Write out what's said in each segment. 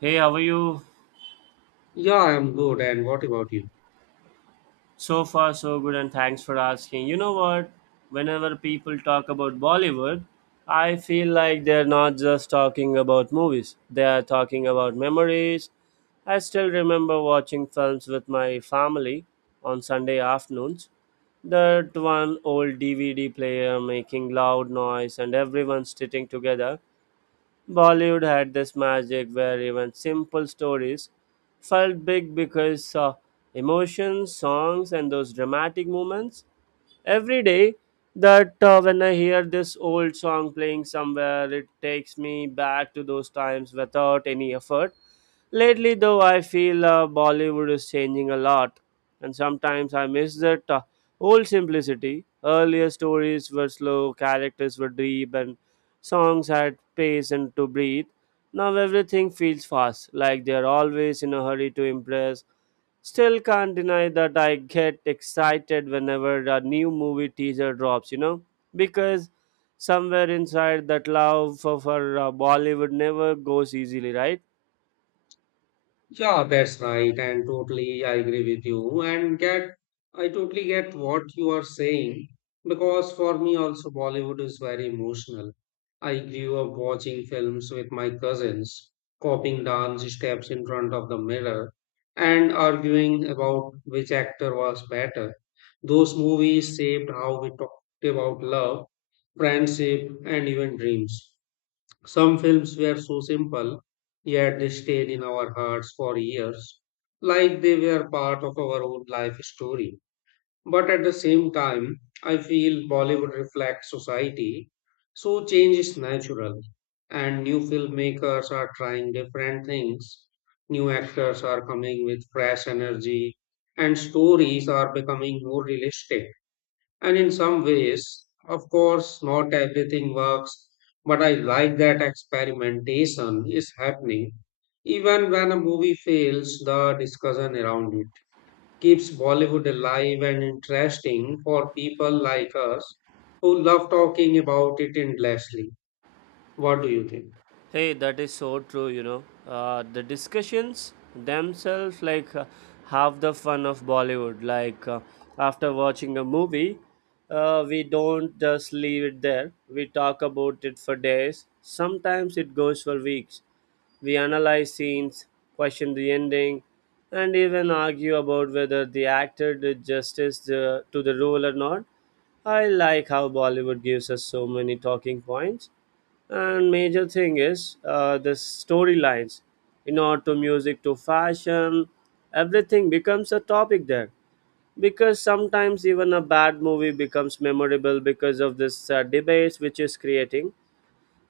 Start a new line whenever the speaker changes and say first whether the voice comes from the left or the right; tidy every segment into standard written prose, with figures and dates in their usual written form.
right: Hey, how are you?
left: Yeah, I'm good. And what about you?
right: So far, so good, and thanks for asking. You know what? Whenever people talk about Bollywood, I feel like they're not just talking about movies, they are talking about memories. I still remember watching films with my family on Sunday afternoons. That one old DVD player making loud noise and everyone sitting together. Bollywood had this magic where even simple stories felt big because emotions, songs, and those dramatic moments every day. That When I hear this old song playing somewhere, it takes me back to those times without any effort. Lately, though, I feel Bollywood is changing a lot, and sometimes I miss that old simplicity. Earlier stories were slow, characters were deep, and songs had pace and to breathe. Now everything feels fast, like they are always in a hurry to impress. Still can't deny that I get excited whenever a new movie teaser drops, you know, because somewhere inside that love for Bollywood never goes easily, right?
left: Yeah, that's right. And totally, I agree with you. I totally get what you are saying because for me also Bollywood is very emotional. I grew up watching films with my cousins, copying dance steps in front of the mirror and arguing about which actor was better. Those movies shaped how we talked about love, friendship, and even dreams. Some films were so simple, yet they stayed in our hearts for years, like they were part of our own life story. But at the same time, I feel Bollywood reflects society, so change is natural, and new filmmakers are trying different things. New actors are coming with fresh energy, and stories are becoming more realistic. And in some ways, of course, not everything works, but I like that experimentation is happening. Even when a movie fails, the discussion around it keeps Bollywood alive and interesting for people like us who love talking about it endlessly. What do you think?
right: Hey, that is so true, you know. The discussions themselves, have the fun of Bollywood. After watching a movie, we don't just leave it there. We talk about it for days. Sometimes it goes for weeks. We analyze scenes, question the ending, and even argue about whether the actor did justice to the role or not. I like how Bollywood gives us so many talking points, and major thing is the storylines, in art to music to fashion, everything becomes a topic there because sometimes even a bad movie becomes memorable because of this debates which is creating.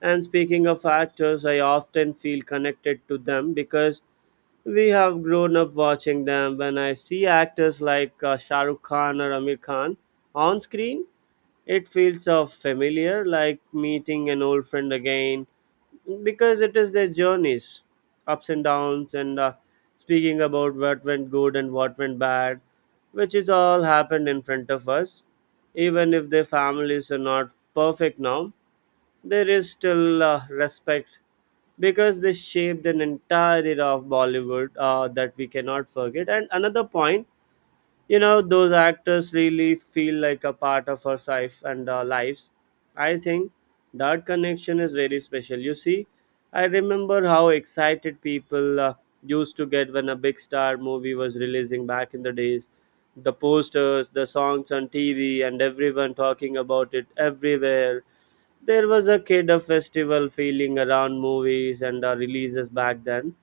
right: And speaking of actors, I often feel connected to them because we have grown up watching them. When I see actors like Shah Rukh Khan or Amir Khan on screen, it feels so familiar, like meeting an old friend again, because it is their journeys, ups and downs and speaking about what went good and what went bad, which is all happened in front of us. Even if their families are not perfect now, there is still respect because they shaped an entire era of Bollywood that we cannot forget. And another point, you know, those actors really feel like a part of our life, and our lives, I think, that connection is very special, you see. I remember how excited people used to get when a big star movie was releasing back in the days, the posters, the songs on TV, and everyone talking about it everywhere. There was a kid of festival feeling around movies and releases back then.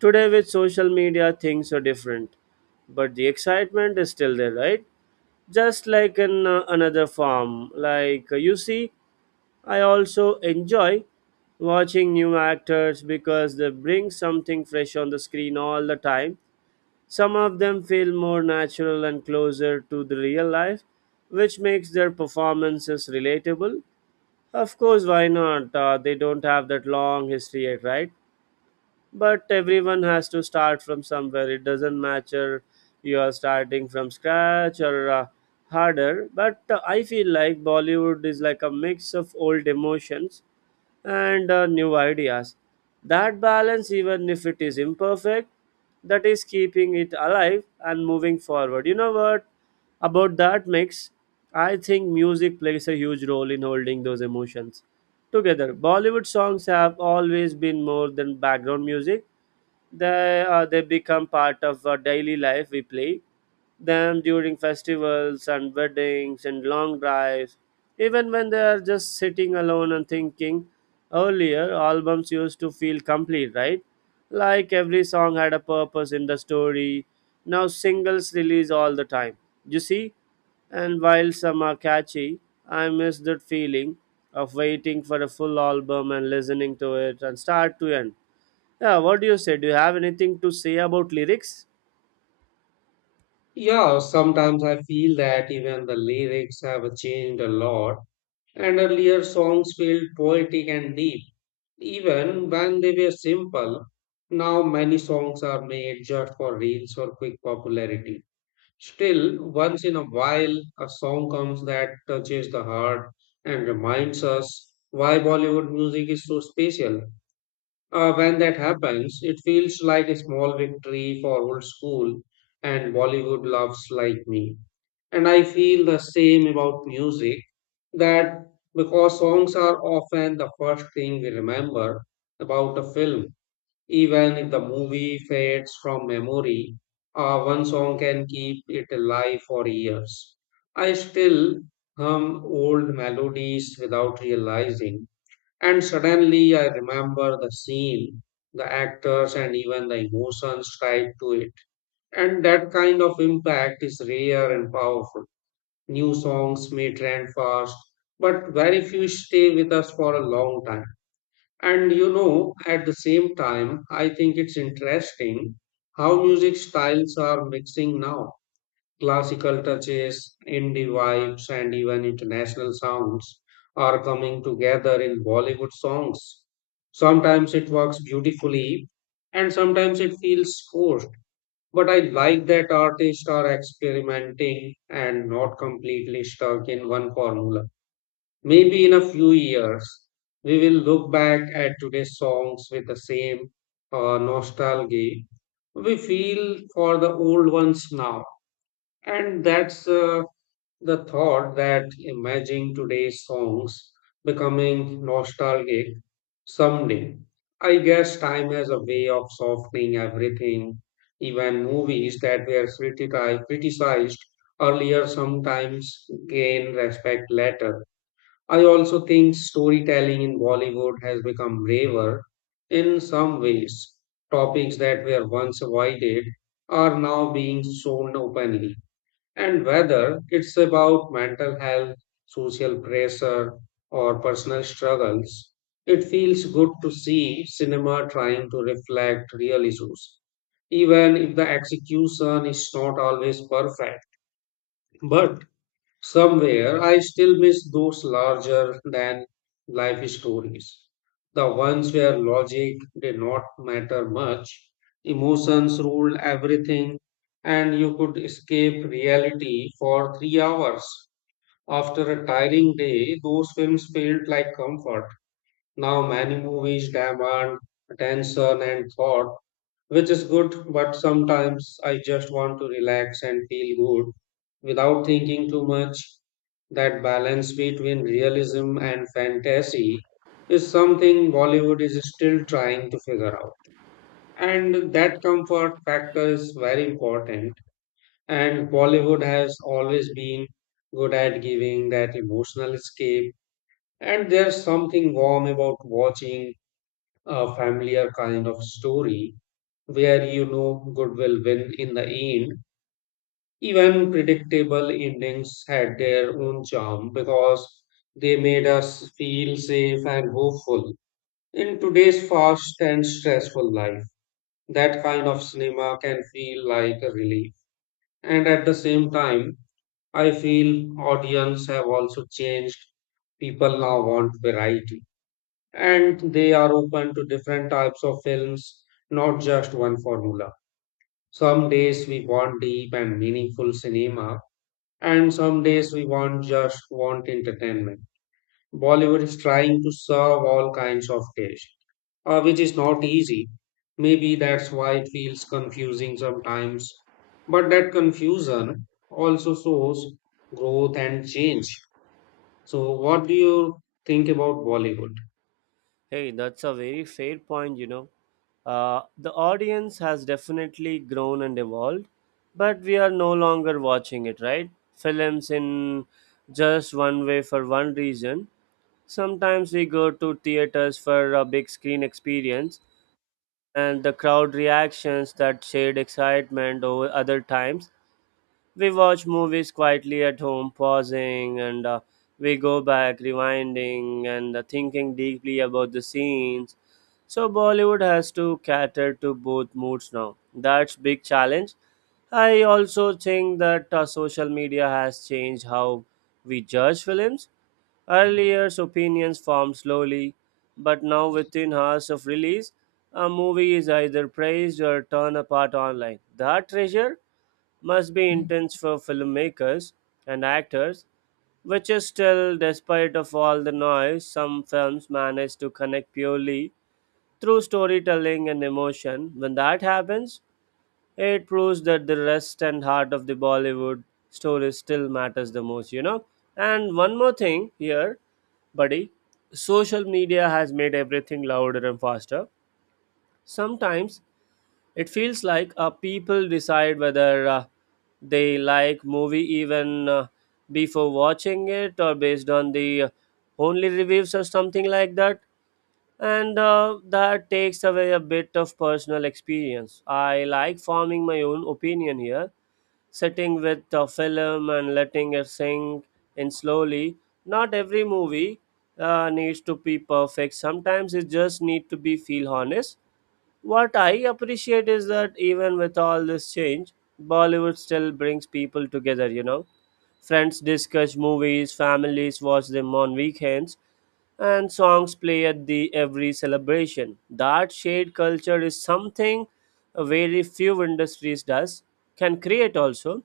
right: Today, with social media, things are different, but the excitement is still there, right? Just like in another farm. You see, I also enjoy watching new actors because they bring something fresh on the screen all the time. Some of them feel more natural and closer to the real life, which makes their performances relatable. Of course, why not? They don't have that long history yet, right? But everyone has to start from somewhere. It doesn't matter you are starting from scratch or harder, but I feel like Bollywood is like a mix of old emotions and new ideas. That balance, even if it is imperfect, that is keeping it alive and moving forward. You know what? About that mix, I think music plays a huge role in holding those emotions together. Bollywood songs have always been more than background music, they become part of our daily life. We play them during festivals and weddings and long drives, even when they are just sitting alone and thinking. Earlier albums used to feel complete, right? Like every song had a purpose in the story. Now singles release all the time, you see, and while some are catchy, I miss that feeling of waiting for a full album and listening to it and start to end. Yeah, what do you say? Do you have anything to say about lyrics?
left: Yeah, sometimes I feel that even the lyrics have changed a lot. And earlier songs felt poetic and deep, even when they were simple. Now many songs are made just for reels or quick popularity. Still, once in a while, a song comes that touches the heart and reminds us why Bollywood music is so special. When that happens, it feels like a small victory for old school and Bollywood loves like me. And I feel the same about music that because songs are often the first thing we remember about a film, even if the movie fades from memory, one song can keep it alive for years. I still hum old melodies without realizing, and suddenly I remember the scene, the actors, and even the emotions tied to it. And that kind of impact is rare and powerful. New songs may trend fast, but very few stay with us for a long time. And you know, at the same time, I think it's interesting how music styles are mixing now. Classical touches, indie vibes, and even international sounds are coming together in Bollywood songs. Sometimes it works beautifully, and sometimes it feels forced. But I like that artists are experimenting and not completely stuck in one formula. Maybe in a few years, we will look back at today's songs with the same nostalgia we feel for the old ones now. And that's the thought that imagining today's songs becoming nostalgic someday. I guess time has a way of softening everything. Even movies that were criticized earlier sometimes gain respect later. I also think storytelling in Bollywood has become braver in some ways. Topics that were once avoided are now being shown openly and whether it's about mental health, social pressure, or personal struggles, it feels good to see cinema trying to reflect real issues, even if the execution is not always perfect. But somewhere I still miss those larger than life stories. The ones where logic did not matter much, emotions ruled everything, and you could escape reality for 3 hours. After a tiring day, those films felt like comfort. Now, many movies demand attention and thought, which is good, but sometimes I just want to relax and feel good without thinking too much. That balance between realism and fantasy is something Bollywood is still trying to figure out. And that comfort factor is very important. And Bollywood has always been good at giving that emotional escape. And there's something warm about watching a familiar kind of story where you know good will win in the end. Even predictable endings had their own charm because they made us feel safe and hopeful. In today's fast and stressful life, that kind of cinema can feel like a relief. And at the same time, I feel audience have also changed. People now want variety and they are open to different types of films, not just one formula. Some days we want deep and meaningful cinema, and some days we want just want entertainment. Bollywood is trying to serve all kinds of taste, which is not easy. Maybe that's why it feels confusing sometimes. But that confusion also shows growth and change. So, what do you think about Bollywood?
right: Hey, that's a very fair point, you know. The audience has definitely grown and evolved, but we are no longer watching it, right? Films in just one way for one reason. Sometimes we go to theaters for a big screen experience, and the crowd reactions that shade excitement over other times. We watch movies quietly at home, pausing, and we go back, rewinding, and thinking deeply about the scenes. So Bollywood has to cater to both moods now. That's big challenge. I also think that social media has changed how we judge films. Earlier, opinions formed slowly, but now within hours of release, a movie is either praised or torn apart online. That treasure must be intense for filmmakers and actors, which is still, despite of all the noise, some films manage to connect purely through storytelling and emotion. When that happens, it proves that the rest and heart of the Bollywood story still matters the most, you know. And one more thing here, buddy, social media has made everything louder and faster. Sometimes it feels like people decide whether they like movie even before watching it or based on the only reviews or something like that. And that takes away a bit of personal experience. I like forming my own opinion here, sitting with a film and letting it sink in slowly. Not every movie needs to be perfect. Sometimes it just need to be feel honest. What I appreciate is that even with all this change, Bollywood still brings people together, you know. Friends discuss movies, families watch them on weekends, and songs play at the every celebration. That shared culture is something very few industries does can create also.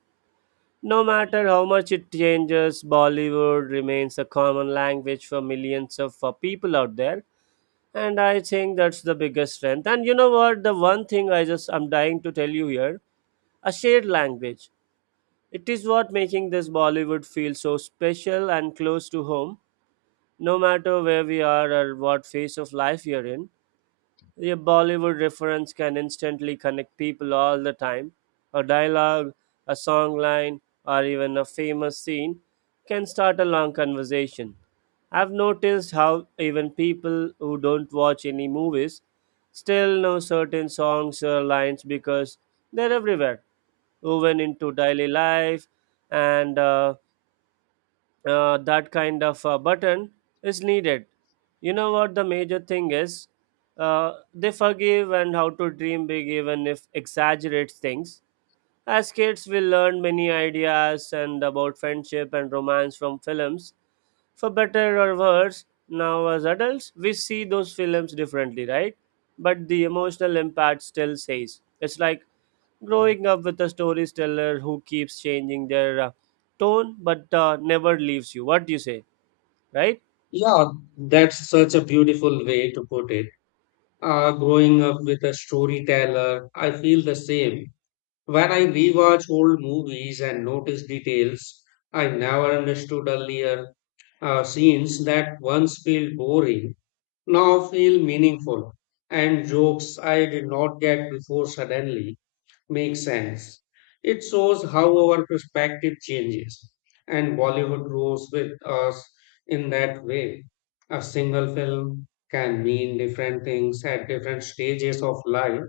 right: No matter how much it changes, Bollywood remains a common language for millions of people out there, and I think that's the biggest strength. And you know what, the one thing I'm dying to tell you here, a shared language, it is what making this Bollywood feel so special and close to home. No matter where we are or what phase of life you are in, a Bollywood reference can instantly connect people all the time. A dialogue, a song line, or even a famous scene can start a long conversation. I've noticed how even people who don't watch any movies still know certain songs or lines because they're everywhere, woven into daily life, and that kind of button is needed. You know what the major thing is? They forgive and how to dream big, even if exaggerate things. As kids, we learn many ideas and about friendship and romance from films, for better or worse. Now as adults, we see those films differently, right? But the emotional impact still stays. It's like growing up with a storyteller who keeps changing their tone but never leaves you. What do you say, right?
left: Yeah, that's such a beautiful way to put it. Growing up with a storyteller, I feel the same. When I rewatch old movies and notice details I never understood earlier, scenes that once felt boring now feel meaningful, and jokes I did not get before suddenly make sense. It shows how our perspective changes, and Bollywood grows with us in that way. A single film can mean different things at different stages of life.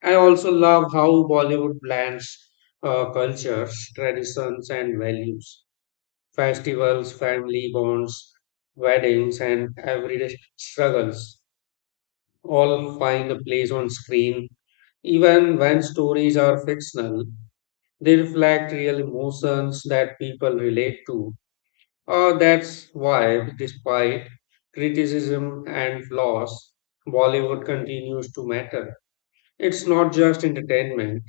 left: I also love how Bollywood blends cultures, traditions, and values. Festivals, family bonds, weddings, and everyday struggles all find a place on screen. Even when stories are fictional, they reflect real emotions that people relate to. That's why, despite criticism and flaws, Bollywood continues to matter. It's not just entertainment,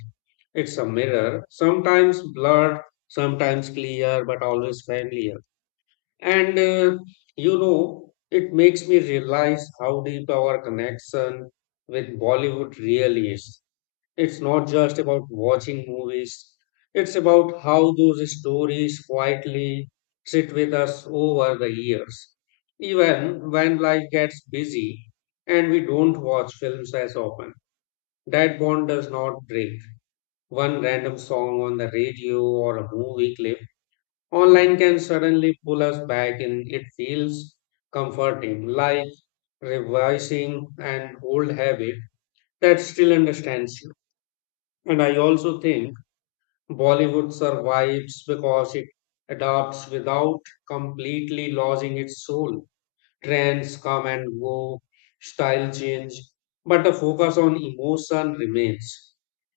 left: it's a mirror, sometimes blurred, sometimes clear, but always familiar. And it makes me realize how deep our connection with Bollywood really is. It's not just about watching movies, it's about how those stories quietly sit with us over the years. Even when life gets busy and we don't watch films as often, that bond does not break. One random song on the radio or a movie clip online can suddenly pull us back in. It feels comforting, like revising an old habit that still understands you. And I also think Bollywood survives because it adapts without completely losing its soul. Trends come and go, style change, but the focus on emotion remains.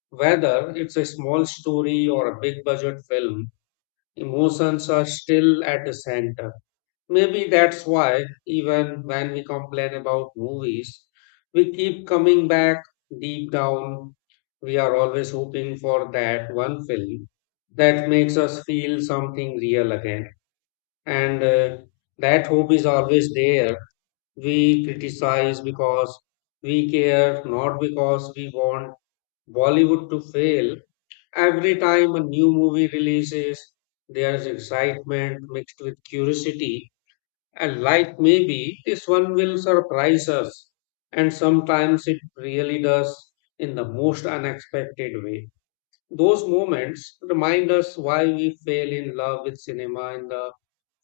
left: Whether it's a small story or a big budget film, emotions are still at the center. Maybe that's why, even when we complain about movies, we keep coming back deep down. We are always hoping for that one film that makes us feel something real again. And that hope is always there, we criticize because we care, not because we want Bollywood to fail. Every time a new movie releases, there's excitement mixed with curiosity, and like maybe this one will surprise us. And sometimes it really does in the most unexpected way. Those moments remind us why we fell in love with cinema in the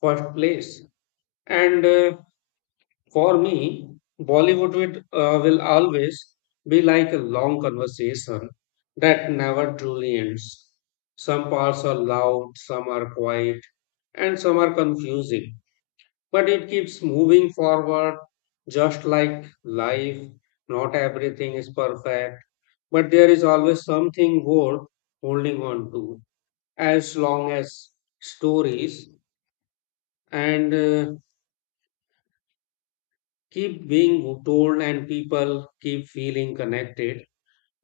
left: first place. And for me, Bollywood will always be like a long conversation that never truly ends. Some parts are loud, some are quiet, and some are confusing. But it keeps moving forward, just like life. Not everything is perfect, but there is always something worth holding on to as long as stories and keep being told and people keep feeling connected,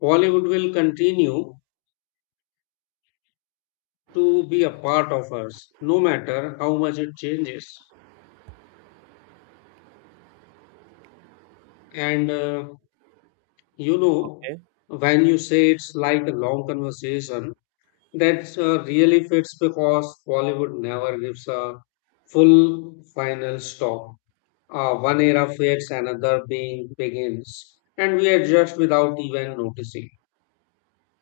left: Bollywood will continue to be a part of us, no matter how much it changes. And you know,
right: Okay.
left: when you say it's like a long conversation, that really fits because Bollywood never gives a full final stop. One era fades, another being begins, and we adjust without even noticing.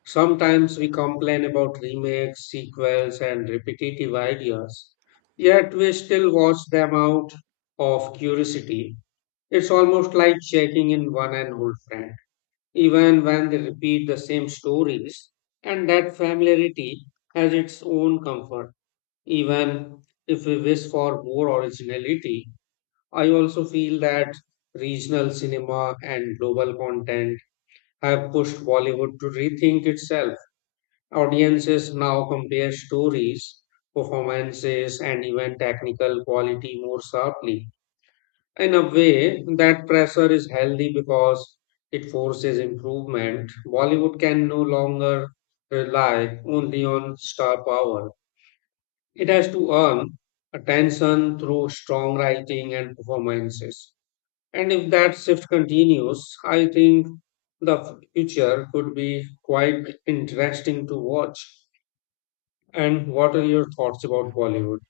left: Sometimes we complain about remakes, sequels, and repetitive ideas, yet we still watch them out of curiosity. It's almost like checking in one an old friend, even when they repeat the same stories, and that familiarity has its own comfort. Even if we wish for more originality, I also feel that regional cinema and global content have pushed Bollywood to rethink itself. Audiences now compare stories, performances, and even technical quality more sharply. In a way, that pressure is healthy because it forces improvement. Bollywood can no longer rely only on star power, it has to earn attention through strong writing and performances. And if that shift continues, I think the future could be quite interesting to watch. And what are your thoughts about Bollywood?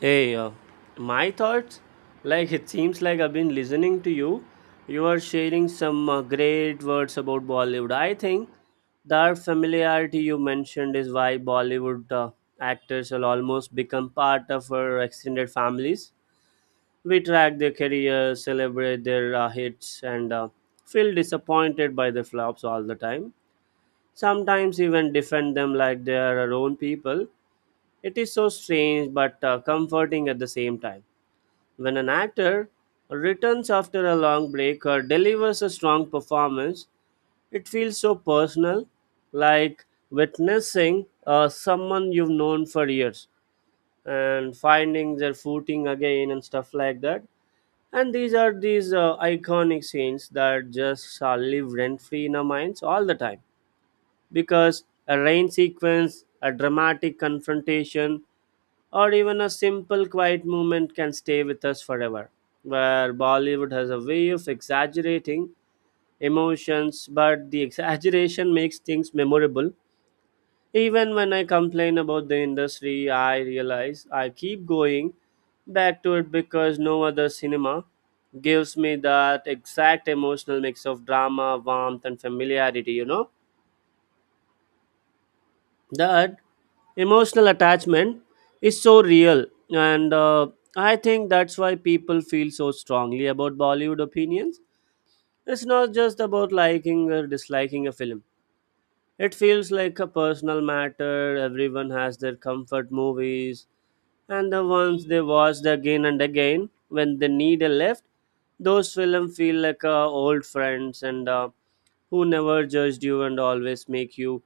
right: Hey, my thoughts? Like, it seems like I've been listening to you. You are sharing some great words about Bollywood. I think that familiarity you mentioned is why Bollywood actors will almost become part of our extended families. We track their careers, celebrate their hits, and feel disappointed by their flops all the time. Sometimes even defend them like they are our own people. It is so strange but comforting at the same time. When an actor returns after a long break or delivers a strong performance, it feels so personal, like witnessing someone you've known for years and finding their footing again and stuff like that. And these are these iconic scenes that just live rent free in our minds all the time, because a rain sequence, a dramatic confrontation, or even a simple quiet moment can stay with us forever. Where Bollywood has a way of exaggerating emotions, but the exaggeration makes things memorable. Even when I complain about the industry, I realize I keep going back to it because no other cinema gives me that exact emotional mix of drama, warmth, and familiarity, you know. That emotional attachment is so real, and I think that's why people feel so strongly about Bollywood opinions. It's not just about liking or disliking a film, it feels like a personal matter. Everyone has their comfort movies and the ones they watched again and again when they need a lift. Those films feel like old friends and who never judged you and always make you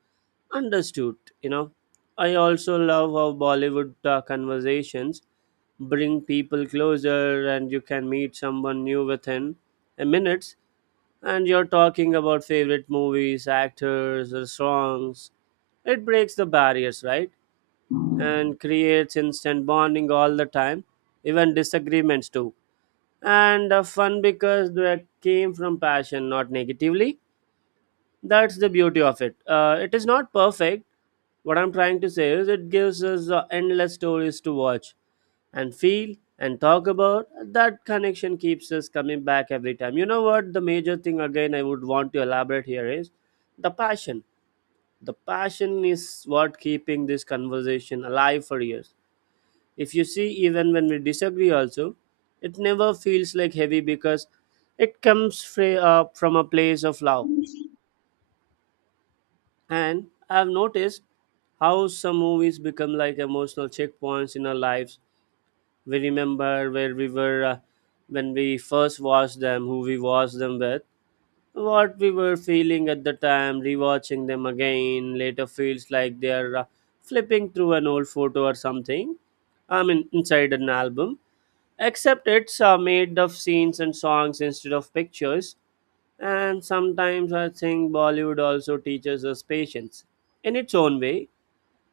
right: understood. You know, I also love how Bollywood conversations bring people closer, and you can meet someone new within a minutes and you're talking about favorite movies, actors or songs. It breaks the barriers, right? And creates instant bonding all the time, even disagreements too. And fun because they came from passion, not negatively. That's the beauty of it. It is not perfect. What I'm trying to say is, it gives us endless stories to watch and feel and talk about. That connection keeps us coming back every time. You know what? The major thing, again, I would want to elaborate here is the passion. The passion is what keeping this conversation alive for years. If you see, even when we disagree, also, it never feels like heavy because it comes from a place of love. And I've noticed how some movies become like emotional checkpoints in our lives. We remember where we were when we first watched them, who we watched them with, what we were feeling at the time. Rewatching them again later feels like they are flipping through an old photo or something. I mean, inside an album. Except it's made of scenes and songs instead of pictures. And sometimes I think Bollywood also teaches us patience. In its own way,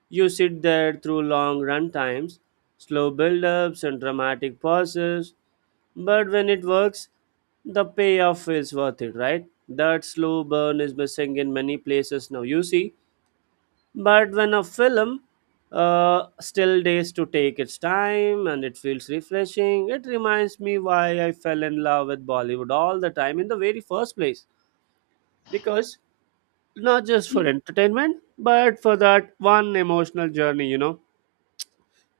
right: you sit there through long run times, slow build ups, and dramatic pauses. But when it works, the payoff is worth it, right? That slow burn is missing in many places now, you see. But when a film still days to take its time and it feels refreshing, it reminds me why I fell in love with Bollywood all the time in the very first place. Because not just for entertainment but for that one emotional journey, you know,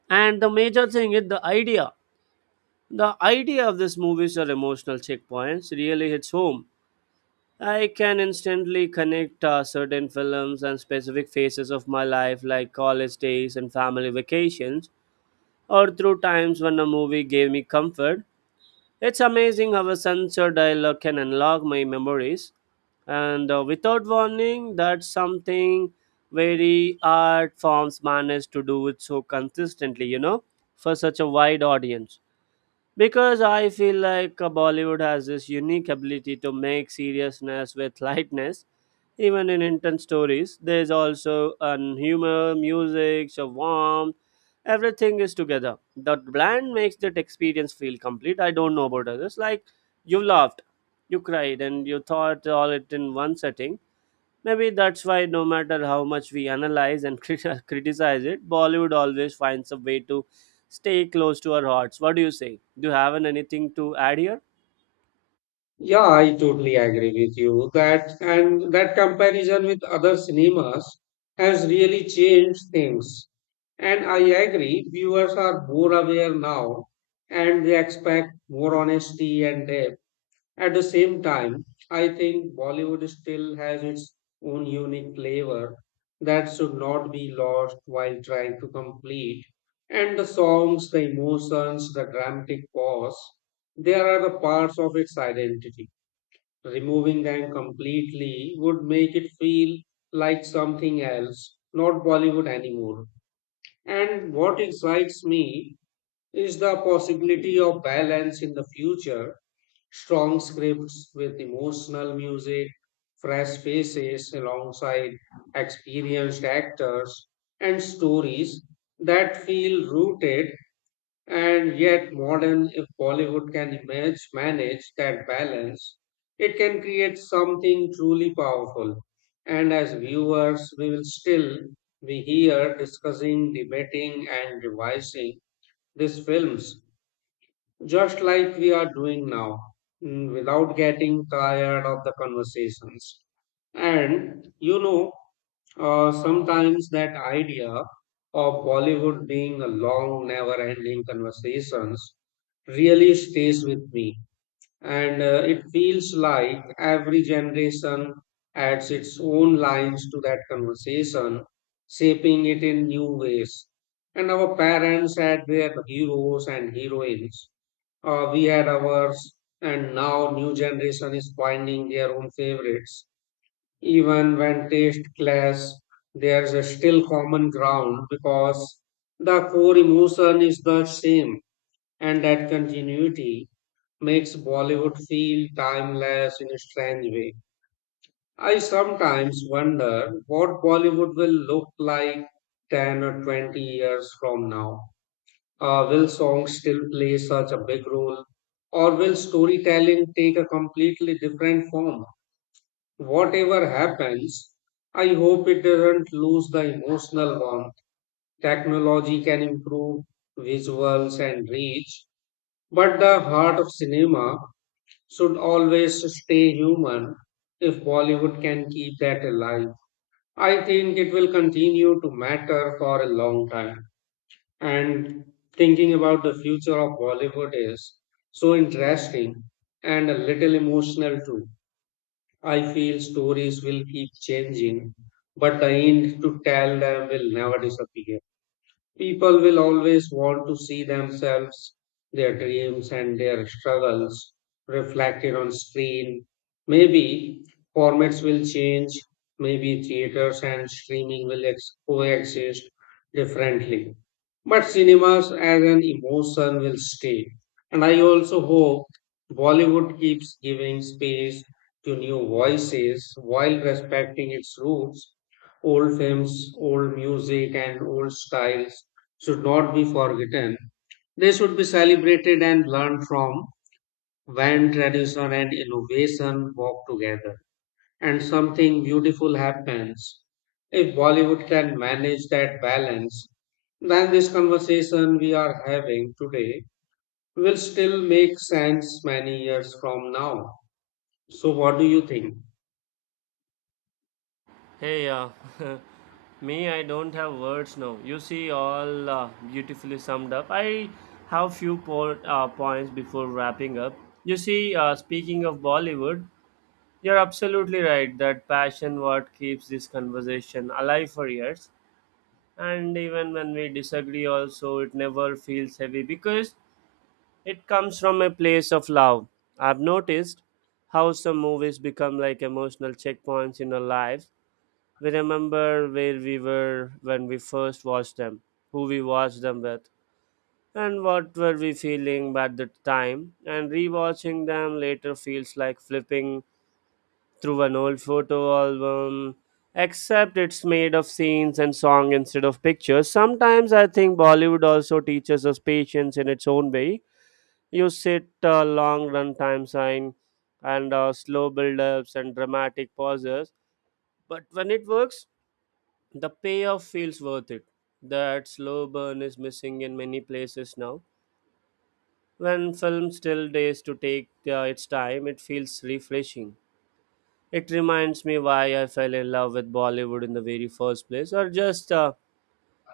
right: and the major thing is the idea of this movies or emotional checkpoints really hits home. I can instantly connect certain films and specific phases of my life, like college days and family vacations, or through times when a movie gave me comfort. It's amazing how a sensor dialer can unlock my memories, and without warning, that's something very art forms manage to do it so consistently, you know, for such a wide audience. Because I feel like Bollywood has this unique ability to make seriousness with lightness. Even in intense stories, there's also an humor, music, a warmth. Everything is together. The blend makes that experience feel complete. I don't know about others. Like, you laughed, you cried, and you thought all it in one setting. Maybe that's why, no matter how much we analyze and criticize it, Bollywood always finds a way to stay close to our hearts. What do you say? Do you have anything to add here?
left: Yeah, I totally agree with you that and that comparison with other cinemas has really changed things. And I agree, viewers are more aware now and they expect more honesty and depth. At the same time, I think Bollywood still has its own unique flavor that should not be lost while trying to complete. And the songs, the emotions, the dramatic pause, they are the parts of its identity. Removing them completely would make it feel like something else, not Bollywood anymore. And what excites me is the possibility of balance in the future? Strong scripts with emotional music, fresh faces alongside experienced actors, and stories that feel rooted and yet modern. If Bollywood can manage that balance, it can create something truly powerful. And as viewers, we will still be here discussing, debating, and revising these films just like we are doing now, without getting tired of the conversations. And you know, sometimes that idea of Bollywood being a long, never ending conversations really stays with me and it feels like every generation adds its own lines to that conversation, shaping it in new ways. And our parents had their heroes and heroines. We had ours, and now new generation is finding their own favorites. Even when taste clash, there's a still common ground because the core emotion is the same and that continuity makes Bollywood feel timeless in a strange way. I sometimes wonder what Bollywood will look like 10 or 20 years from now. Will songs still play such a big role? Or will storytelling take a completely different form? Whatever happens, I hope it doesn't lose the emotional warmth. Technology can improve visuals and reach, but the heart of cinema should always stay human. If Bollywood can keep that alive, I think it will continue to matter for a long time. And thinking about the future of Bollywood is so interesting and a little emotional too. I feel stories will keep changing, but the end to tell them will never disappear. People will always want to see themselves, their dreams, and their struggles reflected on screen. Maybe formats will change, maybe theaters and streaming will coexist differently. But cinemas as an emotion will stay. And I also hope Bollywood keeps giving space to new voices while respecting its roots. Old films, old music, and old styles should not be forgotten. They should be celebrated and learned from when tradition and innovation walk together and something beautiful happens. If Bollywood can manage that balance, then this conversation we are having today will still make sense many years from now. So, what do you think?
right: Hey, me, I don't have words now. You see, all beautifully summed up. I have few points before wrapping up. You see, speaking of Bollywood, you're absolutely right that passion what keeps this conversation alive for years. And even when we disagree, also it never feels heavy because it comes from a place of love. I've noticed how some movies become like emotional checkpoints in our lives. We remember where we were when we first watched them, who we watched them with, and what were we feeling at the time. And rewatching them later feels like flipping through an old photo album, except it's made of scenes and song instead of pictures. Sometimes I think Bollywood also teaches us patience in its own way. You sit a long run time sign and slow build ups and dramatic pauses. But when it works, the payoff feels worth it. That slow burn is missing in many places now. When film still days to take its time, it feels refreshing. It reminds me why I fell in love with Bollywood in the very first place, or just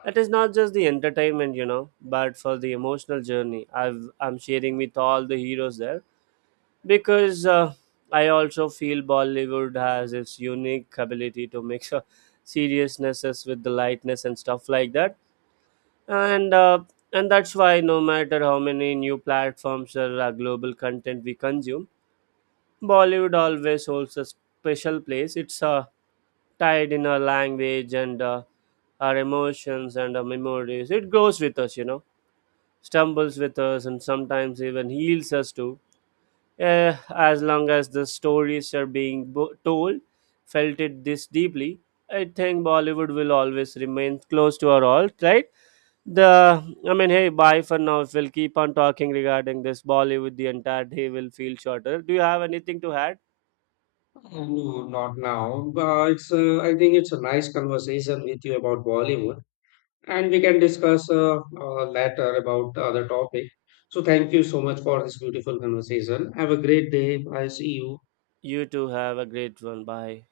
right: it is not just the entertainment, you know, but for the emotional journey I'm sharing with all the heroes there, because I also feel Bollywood has its unique ability to mix seriousnesses with the lightness and stuff like that, and uh, and that's why no matter how many new platforms or global content we consume, bollywood always holds a special place. It's tied in our language, and our emotions and our memories. It grows with us, you know, stumbles with us, and sometimes even heals us too. Eh, as long as the stories are being told, felt it this deeply, I think Bollywood will always remain close to our all, right? The I mean, hey, bye for now. If we'll keep on talking regarding this Bollywood, the entire day will feel shorter. Do you have anything to add?
left: No, not now. But I think it's a nice conversation with you about Bollywood, and we can discuss later about the other topic. So thank you so much for this beautiful conversation. Have a great day. I see you.
right: You too have a great one. Bye.